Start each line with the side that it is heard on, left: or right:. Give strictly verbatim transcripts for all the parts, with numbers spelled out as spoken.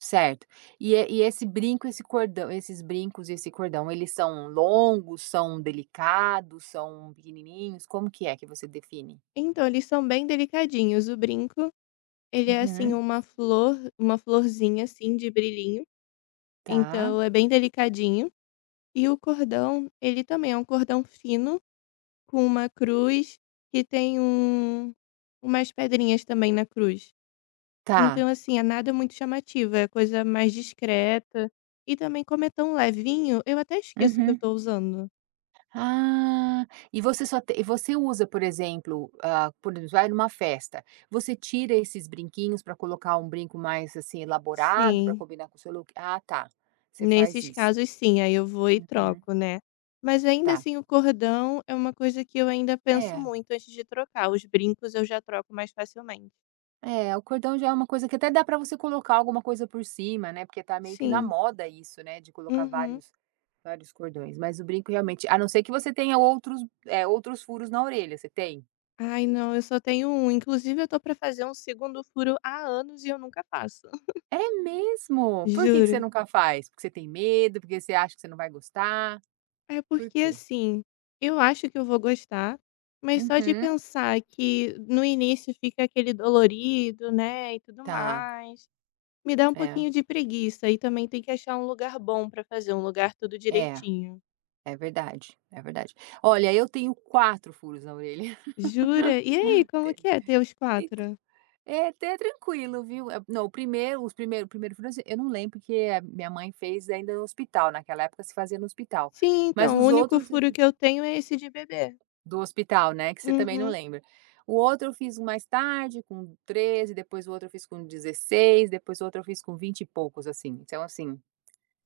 right: Certo. E esse e esse brinco, esse cordão, esses brincos e esse cordão eles são longos, são delicados, são pequenininhos, como que é que você define?
left: Então eles são bem delicadinhos o brinco, ele é assim
right: Uhum.
left: uma flor, uma florzinha assim de brilhinho,
right: Tá.
left: então é bem delicadinho, e o cordão ele também é um cordão fino, com uma cruz que tem um umas pedrinhas também na cruz.
right: Tá.
left: Então assim, nada muito chamativo, é coisa mais discreta, e também como é tão levinho, eu até esqueço que eu
right: Uhum.
left: estou usando.
right: Ah, e você só t e você usa, por exemplo ah, por exemplo vai em uma festa, você tira esses brinquinhos para colocar um brinco mais, assim, elaborado para
left: Sim.
right: combinar com o seu look, ah tá, você faz
left: Nesses
right: isso.
left: casos sim, aí eu vou e
right: Uhum.
left: troco, né. Mas ainda
right: Tá.
left: assim o cordão é uma coisa que eu ainda penso
right: É.
left: muito antes de trocar, os brincos eu já troco mais facilmente.
right: É, o cordão já é um coisa que até dá para você colocar alguma coisa por cima, né, porque está meio que na
left: Sim.
right: moda isso, né, de colocar
left: Uhum.
right: vários vários cordões, mas o brinco realmente, a não ser que você tenha outros, eh, outros furos na orelha, você tem?
left: Ai não, só tenho um, inclusive eu tô para fazer um segundo furo há anos, e eu nunca faço.
right: É mesmo? Por que que você
left: Juro.
right: nunca faz? Porque você tem medo, porque você acha que você não vai gostar?
left: É
right: Por
left: porque
right: quê?
left: assim, eu acho que eu vou gostar, mas só de
right: Uhum.
left: pensar que no início fica aquele dolorido, né, e tudo
right: Tá.
left: mais, me dá um
right: É.
left: pouquinho de preguiça e também tem que achar um lugar bom para fazer, um lugar tudo
right: É,
left: direitinho.
right: é verdade, é verdade. Olha eu tenho quatro furos na orelha.
left: Jura? E aí, como que é ter os
right: Então
left: quatro?
right: é até tranquilo viu? Não o primeiro os primeiro o primeiro furo, assim, eu não lembro, porque a minha mãe fez ainda no hospital, naquela época se fazia no hospital,
left: Sim,
right: mas
left: então, o
right: os
left: único
right: outros eu
left: furo que eu tenho é esse de bebê.
right: Do hospital, né, que você também não
left: Uhum.
right: lembra. O outro eu fiz mais tarde com treze, depois o outro eu fiz com dezesseis depois o outro eu fiz com vinte e poucos assim, então assim,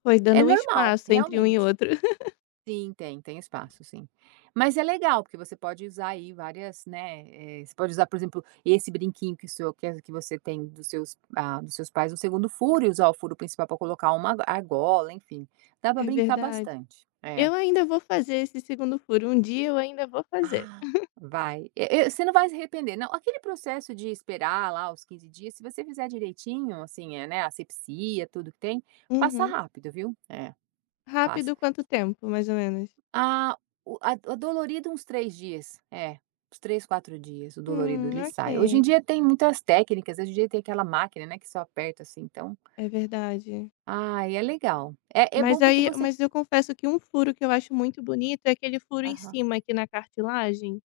left: Foi
right: é
left: dando um
right: normal
left: espaço entre um e
right: realmente.
left: outro.
right: Sim tem, tem espaço sim. Mas é legal porque você pode usar aí várias, né, eh, você pode usar, por exemplo, esse brinquinho que o seu que as que você tem dos seus hã, dos seus pais no segundo furo e usar o furo principal para colocar uma argola enfim, dá para
left: É
right: brincar
left: verdade.
right: bastante. É.
left: Eu ainda vou fazer esse segundo furo, um dia eu ainda vou fazer.
right: Ah, vai, e e você não vai se arrepender não, aquele processo de esperar lá os quinze dias, se você fizer direitinho, assim, né, assepsia tudo que tem, passa
left: Uhum.
right: rápido viu? É. Passa.
left: Rápido quanto tempo mais ou menos?
right: A o a o dolorido uns três dias, é, uns três, quatro dias o dolorido,
left: Hum,
right: ele sai, hoje em
left: ok.
right: dia tem muitas técnicas, hoje em dia tem aquela máquina, né, que só aperta assim então
left: É verdade.
right: Ai é legal, é é
left: Mas
right: bom porque
left: aí
right: você
left: mas eu confesso que um furo que eu acho muito bonito é aquele furo em
right: Aham.
left: cima aqui na cartilagem.